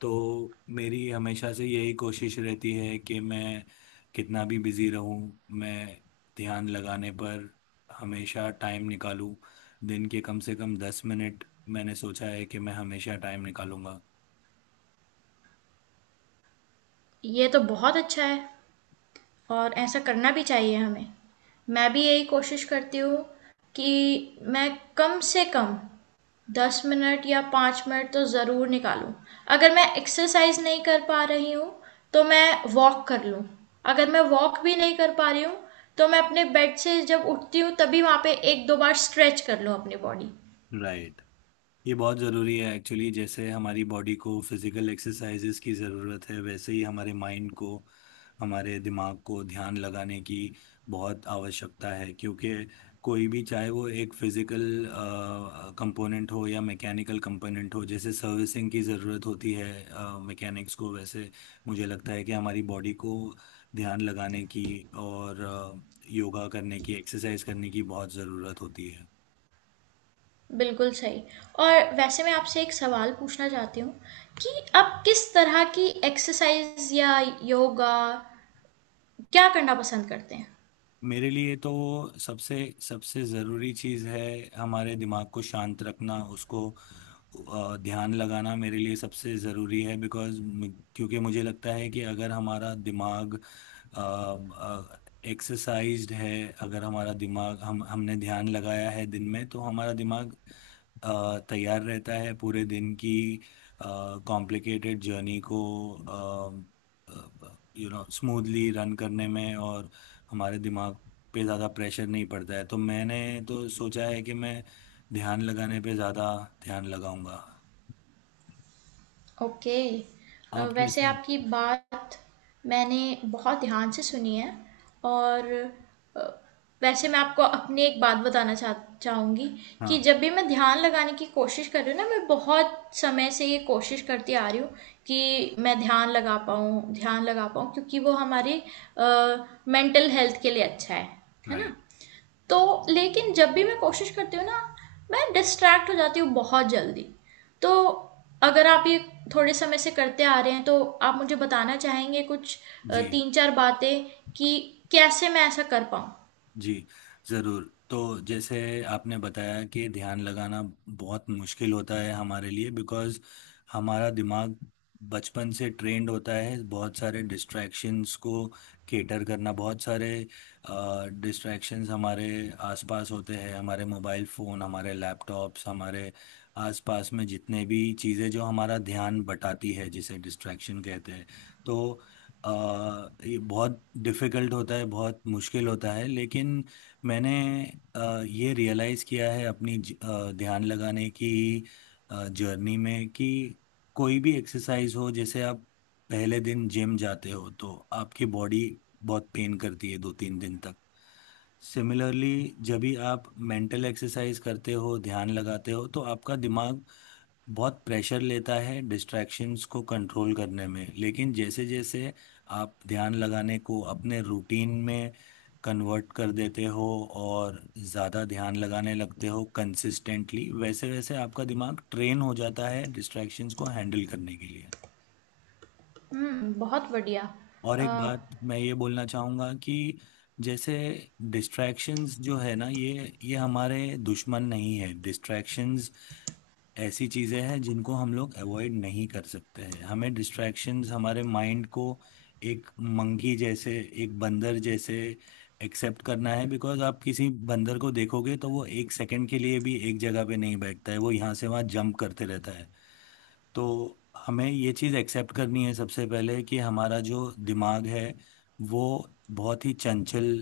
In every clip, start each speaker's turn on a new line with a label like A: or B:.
A: तो मेरी हमेशा से यही कोशिश रहती है कि मैं कितना भी बिज़ी रहूँ, मैं ध्यान लगाने पर हमेशा टाइम निकालूँ। दिन के कम से कम 10 मिनट मैंने सोचा है कि मैं हमेशा टाइम निकालूँगा।
B: ये तो बहुत अच्छा है और ऐसा करना भी चाहिए हमें। मैं भी यही कोशिश करती हूँ कि मैं कम से कम 10 मिनट या 5 मिनट तो ज़रूर निकालूं। अगर मैं एक्सरसाइज नहीं कर पा रही हूँ तो मैं वॉक कर लूँ। अगर मैं वॉक भी नहीं कर पा रही हूँ तो मैं अपने बेड से जब उठती हूँ तभी वहाँ पे 1-2 बार स्ट्रेच कर लूँ अपनी बॉडी।
A: राइट। ये बहुत ज़रूरी है एक्चुअली। जैसे हमारी बॉडी को फिज़िकल एक्सरसाइजेज़ की ज़रूरत है, वैसे ही हमारे माइंड को, हमारे दिमाग को ध्यान लगाने की बहुत आवश्यकता है। क्योंकि कोई भी चाहे वो एक फिज़िकल कंपोनेंट हो या मैकेनिकल कंपोनेंट हो, जैसे सर्विसिंग की ज़रूरत होती है मैकेनिक्स को, वैसे मुझे लगता है कि हमारी बॉडी को ध्यान लगाने की और योगा करने की, एक्सरसाइज करने की बहुत ज़रूरत होती है।
B: बिल्कुल सही। और वैसे मैं आपसे एक सवाल पूछना चाहती हूँ कि आप किस तरह की एक्सरसाइज़ या योगा क्या करना पसंद करते हैं?
A: मेरे लिए तो सबसे सबसे ज़रूरी चीज़ है हमारे दिमाग को शांत रखना, उसको ध्यान लगाना मेरे लिए सबसे ज़रूरी है। बिकॉज़ मु क्योंकि मुझे लगता है कि अगर हमारा दिमाग अ अ, एक्सरसाइज़्ड है, अगर हमारा दिमाग हम हमने ध्यान लगाया है दिन में, तो हमारा दिमाग तैयार रहता है पूरे दिन की अ, कॉम्प्लिकेटेड जर्नी को अ, ब ब यू नो स्मूथली रन करने में, और हमारे दिमाग पे ज़्यादा प्रेशर नहीं पड़ता है। तो मैंने तो सोचा है कि मैं ध्यान लगाने पे ज़्यादा ध्यान लगाऊंगा।
B: ओके।
A: आप
B: वैसे
A: कैसे।
B: आपकी बात मैंने बहुत ध्यान से सुनी है। और अ, वैसे मैं आपको अपनी एक बात बताना चाहूँगी कि
A: हाँ।
B: जब भी मैं ध्यान लगाने की कोशिश कर रही हूँ ना, मैं बहुत समय से ये कोशिश करती आ रही हूँ कि मैं ध्यान लगा पाऊँ, ध्यान लगा पाऊँ, क्योंकि वो हमारी मेंटल हेल्थ के लिए अच्छा है ना।
A: राइट।
B: तो लेकिन जब भी मैं कोशिश करती हूँ ना, मैं डिस्ट्रैक्ट हो जाती हूँ बहुत जल्दी। तो अगर आप ये थोड़े समय से करते आ रहे हैं, तो आप मुझे बताना चाहेंगे कुछ
A: जी।
B: 3-4 बातें कि कैसे मैं ऐसा कर पाऊँ?
A: जी, ज़रूर। तो जैसे आपने बताया कि ध्यान लगाना बहुत मुश्किल होता है हमारे लिए, बिकॉज़ हमारा दिमाग बचपन से ट्रेन्ड होता है बहुत सारे डिस्ट्रैक्शंस को कैटर करना। बहुत सारे डिस्ट्रैक्शंस हमारे आस-पास होते हैं, हमारे मोबाइल फ़ोन, हमारे लैपटॉप्स, हमारे आस-पास में जितने भी चीज़ें जो हमारा ध्यान बटाती है, जिसे डिस्ट्रैक्शन कहते हैं। तो अ, ये बहुत डिफ़िकल्ट होता है, बहुत मुश्किल होता है, लेकिन मैंने ये रियलाइज़ किया है अपनी ध्यान लगाने की जर्नी में कि कोई भी एक्सरसाइज़ हो, जैसे आप पहले दिन जिम जाते हो, तो आपकी बॉडी बहुत पेन करती है 2-3 दिन तक। सिमिलरली जब भी आप मेंटल एक्सरसाइज़ करते हो, ध्यान लगाते हो, तो आपका दिमाग बहुत प्रेशर लेता है डिस्ट्रैक्शंस को कंट्रोल करने में। लेकिन जैसे जैसे आप ध्यान लगाने को अपने रूटीन में कन्वर्ट कर देते हो और ज़्यादा ध्यान लगाने लगते हो कंसिस्टेंटली, वैसे वैसे आपका दिमाग ट्रेन हो जाता है डिस्ट्रैक्शंस को हैंडल करने के लिए।
B: हुँ, बहुत बढ़िया।
A: और
B: अ
A: एक बात मैं ये बोलना चाहूँगा कि जैसे डिस्ट्रैक्शंस जो है ना, ये हमारे दुश्मन नहीं है। डिस्ट्रैक्शंस ऐसी चीजें हैं जिनको हम लोग अवॉइड नहीं कर सकते हैं। हमें डिस्ट्रैक्शंस, हमारे माइंड को एक मंकी जैसे, एक बंदर जैसे एक्सेप्ट करना है। बिकॉज आप किसी बंदर को देखोगे तो वो एक सेकंड के लिए भी एक जगह पे नहीं बैठता है, वो यहाँ से वहाँ जंप करते रहता है। तो हमें ये चीज़ एक्सेप्ट करनी है सबसे पहले कि हमारा जो दिमाग है, वो बहुत ही चंचल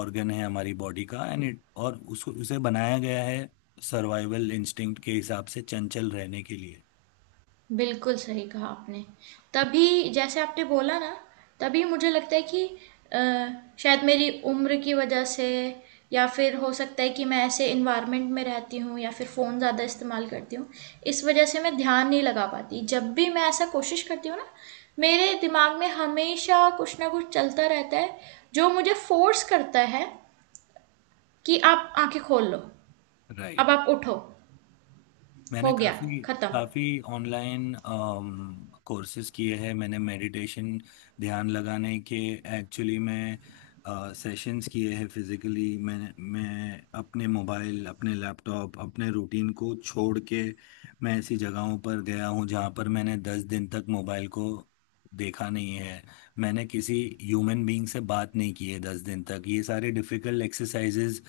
A: ऑर्गन है हमारी बॉडी का। एंड इट और उसको, उसे बनाया गया है सर्वाइवल इंस्टिंक्ट के हिसाब से चंचल रहने के लिए।
B: बिल्कुल सही कहा आपने। तभी जैसे आपने बोला ना, तभी मुझे लगता है कि अ, शायद मेरी उम्र की वजह से या फिर हो सकता है कि मैं ऐसे एनवायरनमेंट में रहती हूँ, या फिर फ़ोन ज़्यादा इस्तेमाल करती हूँ, इस वजह से मैं ध्यान नहीं लगा पाती। जब भी मैं ऐसा कोशिश करती हूँ ना, मेरे दिमाग में हमेशा कुछ ना कुछ चलता रहता है, जो मुझे फ़ोर्स करता है कि आप आँखें खोल लो, अब
A: राइट।
B: आप उठो,
A: मैंने
B: हो गया,
A: काफ़ी
B: खत्म।
A: काफ़ी ऑनलाइन कोर्सेज़ किए हैं। मैंने मेडिटेशन, ध्यान लगाने के एक्चुअली मैं सेशंस किए हैं फिज़िकली। मैं अपने मोबाइल, अपने लैपटॉप, अपने रूटीन को छोड़ के मैं ऐसी जगहों पर गया हूँ, जहाँ पर मैंने 10 दिन तक मोबाइल को देखा नहीं है। मैंने किसी ह्यूमन बीइंग से बात नहीं की है 10 दिन तक। ये सारे डिफ़िकल्ट एक्सरसाइज़ेज़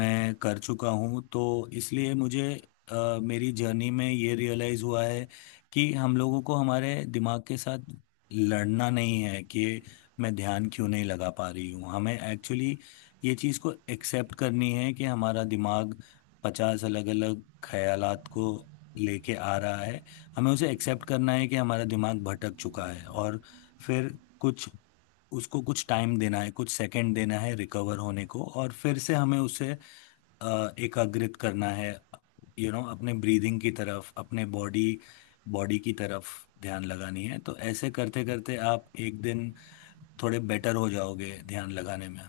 A: मैं कर चुका हूँ। तो इसलिए मुझे मेरी जर्नी में ये रियलाइज़ हुआ है कि हम लोगों को हमारे दिमाग के साथ लड़ना नहीं है कि मैं ध्यान क्यों नहीं लगा पा रही हूँ। हमें एक्चुअली ये चीज़ को एक्सेप्ट करनी है कि हमारा दिमाग 50 अलग-अलग ख़्यालात को लेके आ रहा है। हमें उसे एक्सेप्ट करना है कि हमारा दिमाग भटक चुका है, और फिर कुछ उसको कुछ टाइम देना है, कुछ सेकंड देना है रिकवर होने को, और फिर से हमें उसे एकाग्रित करना है, यू नो, अपने ब्रीदिंग की तरफ, अपने बॉडी बॉडी की तरफ ध्यान लगानी है। तो ऐसे करते करते आप एक दिन थोड़े बेटर हो जाओगे ध्यान लगाने में।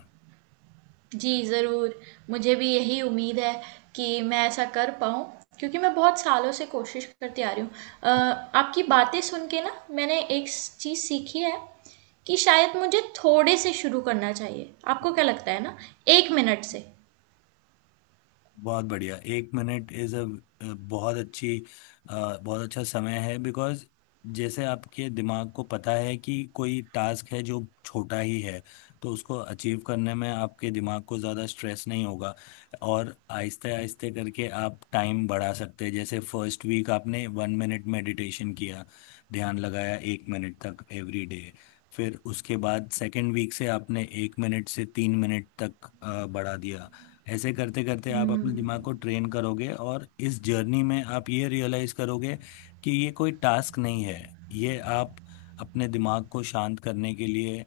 B: जी, ज़रूर। मुझे भी यही उम्मीद है कि मैं ऐसा कर पाऊँ क्योंकि मैं बहुत सालों से कोशिश करती आ रही हूँ। अ, आपकी बातें सुन के ना मैंने एक स चीज़ सीखी है कि शायद मुझे थोड़े से शुरू करना चाहिए। आपको क्या लगता है ना? 1 मिनट से।
A: बहुत बढ़िया। एक मिनट इज अ बहुत अच्छी बहुत अच्छा समय है। बिकॉज जैसे आपके दिमाग को पता है कि कोई टास्क है जो छोटा ही है, तो उसको अचीव करने में आपके दिमाग को ज़्यादा स्ट्रेस नहीं होगा। और आहिस्ते आहिस्ते करके आप टाइम बढ़ा सकते हैं। जैसे फर्स्ट वीक आपने 1 मिनट मेडिटेशन किया, ध्यान लगाया 1 मिनट तक एवरी डे। फिर उसके बाद सेकेंड वीक से आपने 1 मिनट से 3 मिनट तक बढ़ा दिया। ऐसे करते करते आप
B: हुँ।
A: अपने दिमाग को ट्रेन करोगे, और इस जर्नी में आप ये रियलाइज करोगे कि ये कोई टास्क नहीं है। ये आप अपने दिमाग को शांत करने के लिए,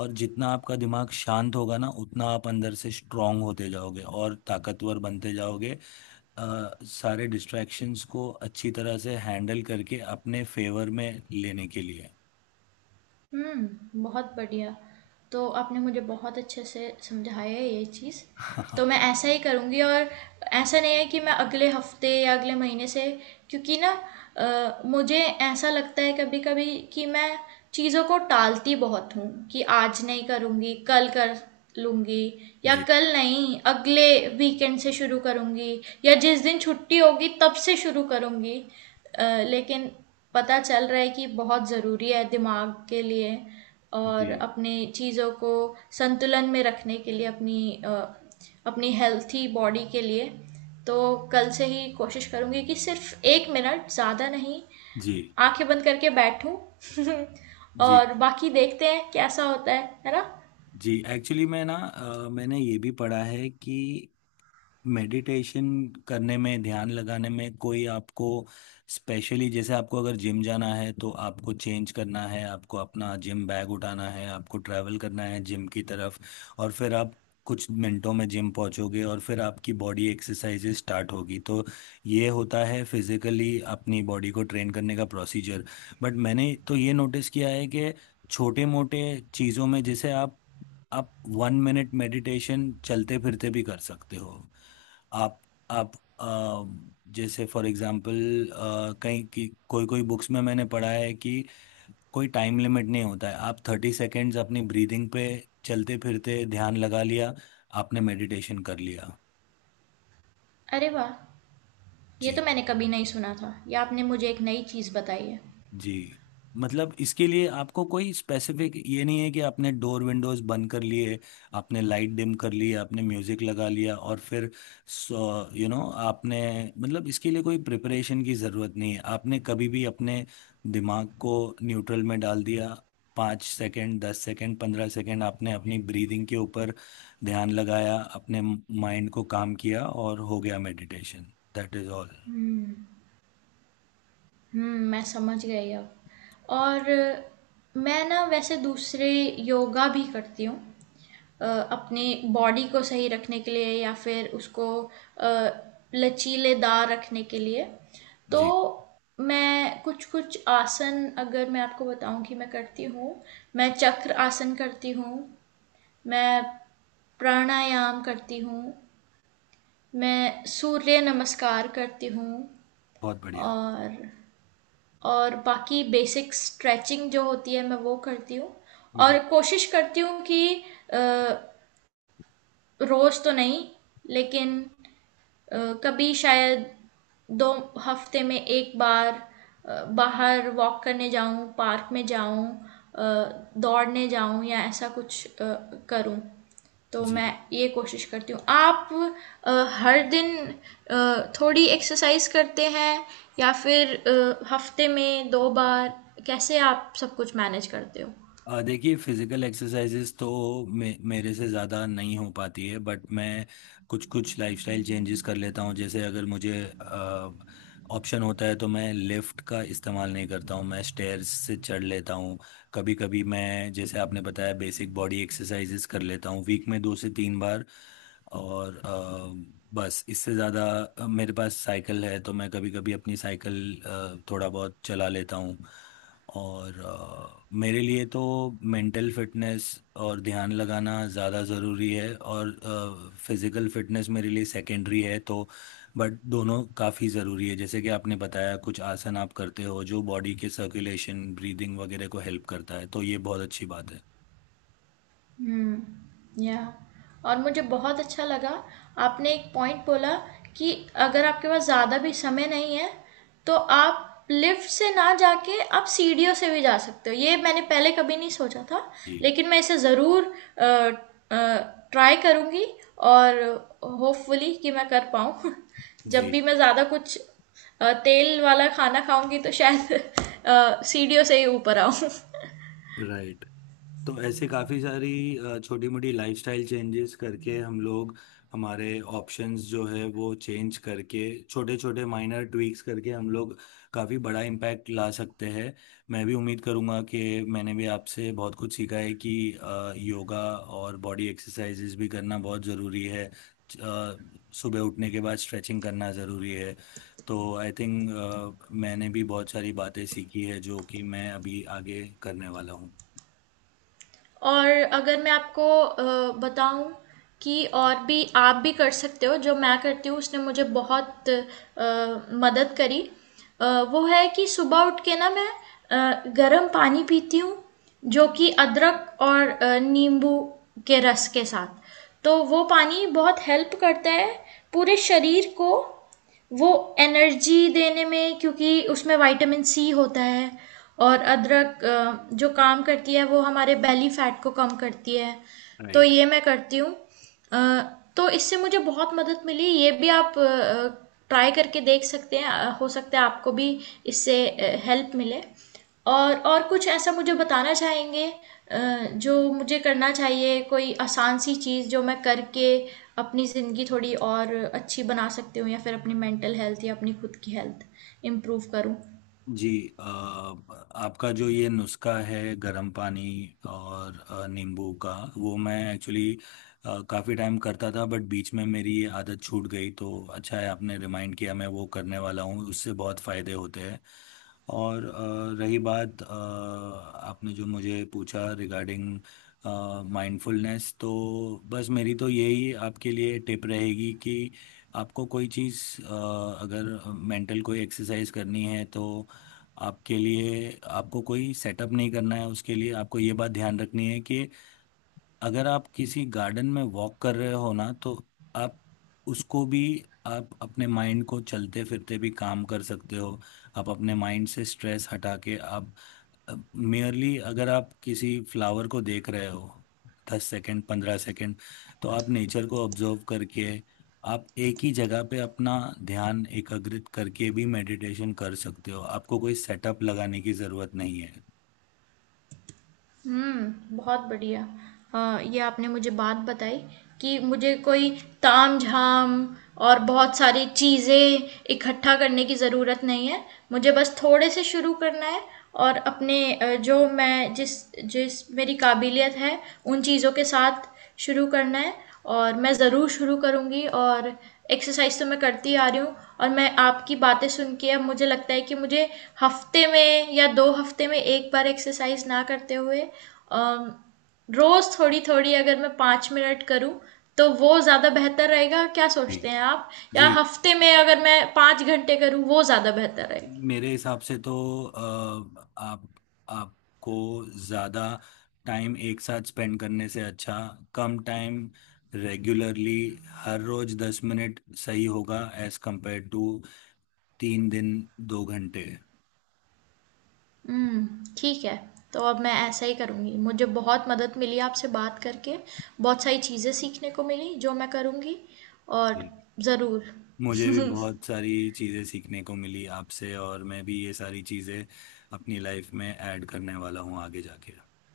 A: और जितना आपका दिमाग शांत होगा ना, उतना आप अंदर से स्ट्रांग होते जाओगे और ताकतवर बनते जाओगे, अ, सारे डिस्ट्रैक्शंस को अच्छी तरह से हैंडल करके अपने फेवर में लेने के लिए।
B: हुँ, बहुत बढ़िया। तो आपने मुझे बहुत अच्छे से समझाया है ये चीज़। तो मैं ऐसा ही करूँगी, और ऐसा नहीं है कि मैं अगले हफ्ते या अगले महीने से, क्योंकि ना मुझे ऐसा लगता है कभी कभी कि मैं चीज़ों को टालती बहुत हूँ कि आज नहीं करूँगी, कल कर लूँगी, या
A: जी।
B: कल नहीं अगले वीकेंड से शुरू करूँगी, या जिस दिन छुट्टी होगी तब से शुरू करूँगी। अ, लेकिन पता चल रहा है कि बहुत ज़रूरी है दिमाग के लिए और
A: जी।
B: अपने चीज़ों को संतुलन में रखने के लिए, अपनी अपनी हेल्थी बॉडी के लिए। तो कल से ही कोशिश करूँगी कि सिर्फ 1 मिनट, ज़्यादा नहीं,
A: जी।
B: आंखें बंद करके बैठूं।
A: जी।
B: और बाकी देखते हैं कैसा होता है ना।
A: जी एक्चुअली मैं ना, मैंने ये भी पढ़ा है कि मेडिटेशन करने में, ध्यान लगाने में कोई आपको स्पेशली, जैसे आपको अगर जिम जाना है तो आपको चेंज करना है, आपको अपना जिम बैग उठाना है, आपको ट्रैवल करना है जिम की तरफ, और फिर आप कुछ मिनटों में जिम पहुंचोगे, और फिर आपकी बॉडी एक्सरसाइजेज स्टार्ट होगी। तो ये होता है फिजिकली अपनी बॉडी को ट्रेन करने का प्रोसीजर। बट मैंने तो ये नोटिस किया है कि छोटे मोटे चीज़ों में, जैसे आप 1 मिनट मेडिटेशन चलते फिरते भी कर सकते हो। आप आप जैसे फॉर एग्जांपल, कहीं की कोई कोई बुक्स में मैंने पढ़ा है कि कोई टाइम लिमिट नहीं होता है। आप 30 सेकेंड्स अपनी ब्रीदिंग पे चलते फिरते ध्यान लगा लिया, आपने मेडिटेशन कर लिया।
B: अरे वाह! ये
A: जी।
B: तो मैंने कभी नहीं सुना था, ये आपने मुझे एक नई चीज़ बताई है।
A: जी। मतलब इसके लिए आपको कोई स्पेसिफ़िक ये नहीं है कि आपने डोर विंडोज़ बंद कर लिए, आपने लाइट डिम कर ली, आपने म्यूज़िक लगा लिया, और फिर सो यू नो आपने, मतलब इसके लिए कोई प्रिपरेशन की ज़रूरत नहीं है। आपने कभी भी अपने दिमाग को न्यूट्रल में डाल दिया, 5 सेकंड, 10 सेकंड, 15 सेकंड आपने अपनी ब्रीदिंग के ऊपर ध्यान लगाया, अपने म माइंड को काम किया, और हो गया मेडिटेशन। That is all.
B: हम्म। हम्म, मैं समझ गई अब। और मैं ना वैसे दूसरे योगा भी करती हूँ, अपने बॉडी को सही रखने के लिए या फिर उसको अ, लचीलेदार रखने के लिए। तो
A: जी,
B: मैं कुछ कुछ आसन, अगर मैं आपको बताऊं कि मैं करती हूँ, मैं चक्र आसन करती हूँ, मैं प्राणायाम करती हूँ, मैं सूर्य नमस्कार करती हूँ,
A: बहुत बढ़िया।
B: और और बाकी बेसिक स्ट्रेचिंग जो होती है मैं वो करती हूँ। और
A: जी,
B: कोशिश करती हूँ कि अ, रोज तो नहीं, लेकिन अ, कभी शायद 2 हफ़्ते में 1 बार बाहर वॉक करने जाऊँ, पार्क में जाऊँ, अ, दौड़ने जाऊँ या ऐसा कुछ करूँ, तो मैं
A: जी।
B: ये कोशिश करती हूँ। आप अ, हर दिन थोड़ी एक्सरसाइज़ करते हैं या फिर हफ़्ते में 2 बार? कैसे आप सब कुछ मैनेज करते हो?
A: देखिए फिजिकल एक्सरसाइजेस तो मे मेरे से ज़्यादा नहीं हो पाती है। बट मैं कुछ कुछ लाइफस्टाइल चेंजेस कर लेता हूँ। जैसे अगर मुझे ऑप्शन होता है तो मैं लिफ्ट का इस्तेमाल नहीं करता हूँ, मैं स्टेयर्स से चढ़ लेता हूँ। कभी कभी मैं, जैसे आपने बताया, बेसिक बॉडी एक्सरसाइजेस कर लेता हूँ वीक में 2 से 3 बार। और बस इससे ज़्यादा, मेरे पास साइकिल है तो मैं कभी कभी अपनी साइकिल थोड़ा बहुत चला लेता हूँ। और मेरे लिए तो मेंटल फिटनेस और ध्यान लगाना ज़्यादा ज़रूरी है, और फिज़िकल फिटनेस मेरे लिए सेकेंडरी है। तो बट दोनों काफ़ी ज़रूरी है। जैसे कि आपने बताया, कुछ आसन आप करते हो जो बॉडी के सर्कुलेशन, ब्रीदिंग वगैरह को हेल्प करता है, तो ये बहुत अच्छी बात है।
B: हुँ, या। और मुझे बहुत अच्छा लगा, आपने एक पॉइंट बोला कि अगर आपके पास ज़्यादा भी समय नहीं है, तो आप लिफ्ट से ना जाके आप सीढ़ियों से भी जा सकते हो। ये मैंने पहले कभी नहीं सोचा था,
A: जी।
B: लेकिन मैं इसे ज़रूर अ ट्राई करूँगी और होपफुली कि मैं कर पाऊँ। जब
A: जी।
B: भी मैं ज़्यादा कुछ तेल वाला खाना खाऊँगी तो शायद सीढ़ियों से ही ऊपर आऊँ।
A: राइट। तो ऐसे काफ़ी सारी छोटी-मोटी लाइफ़स्टाइल चेंजेस करके हम लोग हमारे ऑप्शंस जो है वो चेंज करके, छोटे-छोटे माइनर ट्वीक्स करके हम लोग काफ़ी बड़ा इम्पैक्ट ला सकते हैं। मैं भी उम्मीद करूँगा कि, मैंने भी आपसे बहुत कुछ सीखा है कि योगा और बॉडी एक्सरसाइज़ेस भी करना बहुत ज़रूरी है। च अ, सुबह उठने के बाद स्ट्रेचिंग करना ज़रूरी है। तो आई थिंक मैंने भी बहुत सारी बातें सीखी है जो कि मैं अभी आगे करने वाला हूँ।
B: और अगर मैं आपको बताऊं कि और भी आप भी कर सकते हो जो मैं करती हूँ, उसने मुझे बहुत मदद करी। अ, वो है कि सुबह उठ के ना मैं गर्म पानी पीती हूँ, जो कि अदरक और नींबू के रस के साथ। तो वो पानी बहुत हेल्प करता है पूरे शरीर को, वो एनर्जी देने में, क्योंकि उसमें विटामिन सी होता है। और अदरक जो काम करती है, वो हमारे बेली फैट को कम करती है। तो
A: राइट।
B: ये मैं करती हूँ, अ, तो इससे मुझे बहुत मदद मिली। ये भी आप ट्राई करके देख सकते हैं, हो सकता है आपको भी इससे हेल्प मिले। और कुछ ऐसा मुझे बताना चाहेंगे जो मुझे करना चाहिए, कोई आसान सी चीज़ जो मैं करके अपनी ज़िंदगी थोड़ी और अच्छी बना सकती हूँ, या फिर अपनी मेंटल हेल्थ या अपनी खुद की हेल्थ इम्प्रूव करूँ?
A: जी। आपका जो ये नुस्खा है गरम पानी और नींबू का, वो मैं एक्चुअली काफ़ी टाइम करता था। बट बीच में मेरी ये आदत छूट गई। तो अच्छा है आपने रिमाइंड किया, मैं वो करने वाला हूँ, उससे बहुत फ़ायदे होते हैं। और रही बात, आपने जो मुझे पूछा रिगार्डिंग माइंडफुलनेस, तो बस मेरी तो यही आपके लिए टिप रहेगी कि आपको कोई चीज़, अगर मेंटल कोई एक्सरसाइज करनी है तो आपके लिए, आपको कोई सेटअप नहीं करना है उसके लिए। आपको ये बात ध्यान रखनी है कि अगर आप किसी गार्डन में वॉक कर रहे हो ना, तो आप उसको भी आप अपने माइंड को चलते-फिरते भी काम कर सकते हो। आप अपने माइंड से स्ट्रेस हटा के आप मेयरली अगर आप किसी फ्लावर को देख रहे हो, 10 सेकंड, 15 सेकंड, तो आप नेचर को ऑब्ज़र्व करके आप एक ही जगह पे अपना ध्यान एकाग्रित करके भी मेडिटेशन कर सकते हो। आपको कोई सेटअप लगाने की ज़रूरत नहीं है।
B: हुँ, बहुत बढ़िया। ये आपने मुझे बात बताई कि मुझे कोई तामझाम और बहुत सारी चीज़ें इकट्ठा करने की ज़रूरत नहीं है। मुझे बस थोड़े से शुरू करना है और अपने जो मैं जिस जिस मेरी काबिलियत है, उन चीज़ों के साथ शुरू करना है, और मैं ज़रूर शुरू करूँगी। और एक्सरसाइज तो मैं करती आ रही हूँ, और मैं आपकी बातें सुन के अब मुझे लगता है कि मुझे हफ्ते में या 2 हफ्ते में 1 बार एक्सरसाइज ना करते हुए, रोज़ थोड़ी थोड़ी, अगर मैं 5 मिनट करूँ, तो वो ज़्यादा बेहतर रहेगा। क्या
A: जी।
B: सोचते हैं आप?
A: जी।
B: या हफ्ते में अगर मैं 5 घंटे करूँ, वो ज़्यादा बेहतर रहेगा?
A: मेरे हिसाब से तो अ, आप आपको ज़्यादा टाइम एक साथ स्पेंड करने से अच्छा, कम टाइम रेगुलरली, हर रोज 10 मिनट सही होगा एज कंपेयर टू 3 दिन 2 घंटे।
B: हुँ, ठीक है। तो अब मैं ऐसा ही करूँगी। मुझे बहुत मदद मिली आपसे बात करके, बहुत सारी चीज़ें सीखने को मिली जो मैं करूँगी, और
A: जी।
B: ज़रूर।
A: मुझे भी बहुत सारी चीज़ें सीखने को मिली आपसे, और मैं भी ये सारी चीज़ें अपनी लाइफ में ऐड करने वाला हूँ आगे जाके।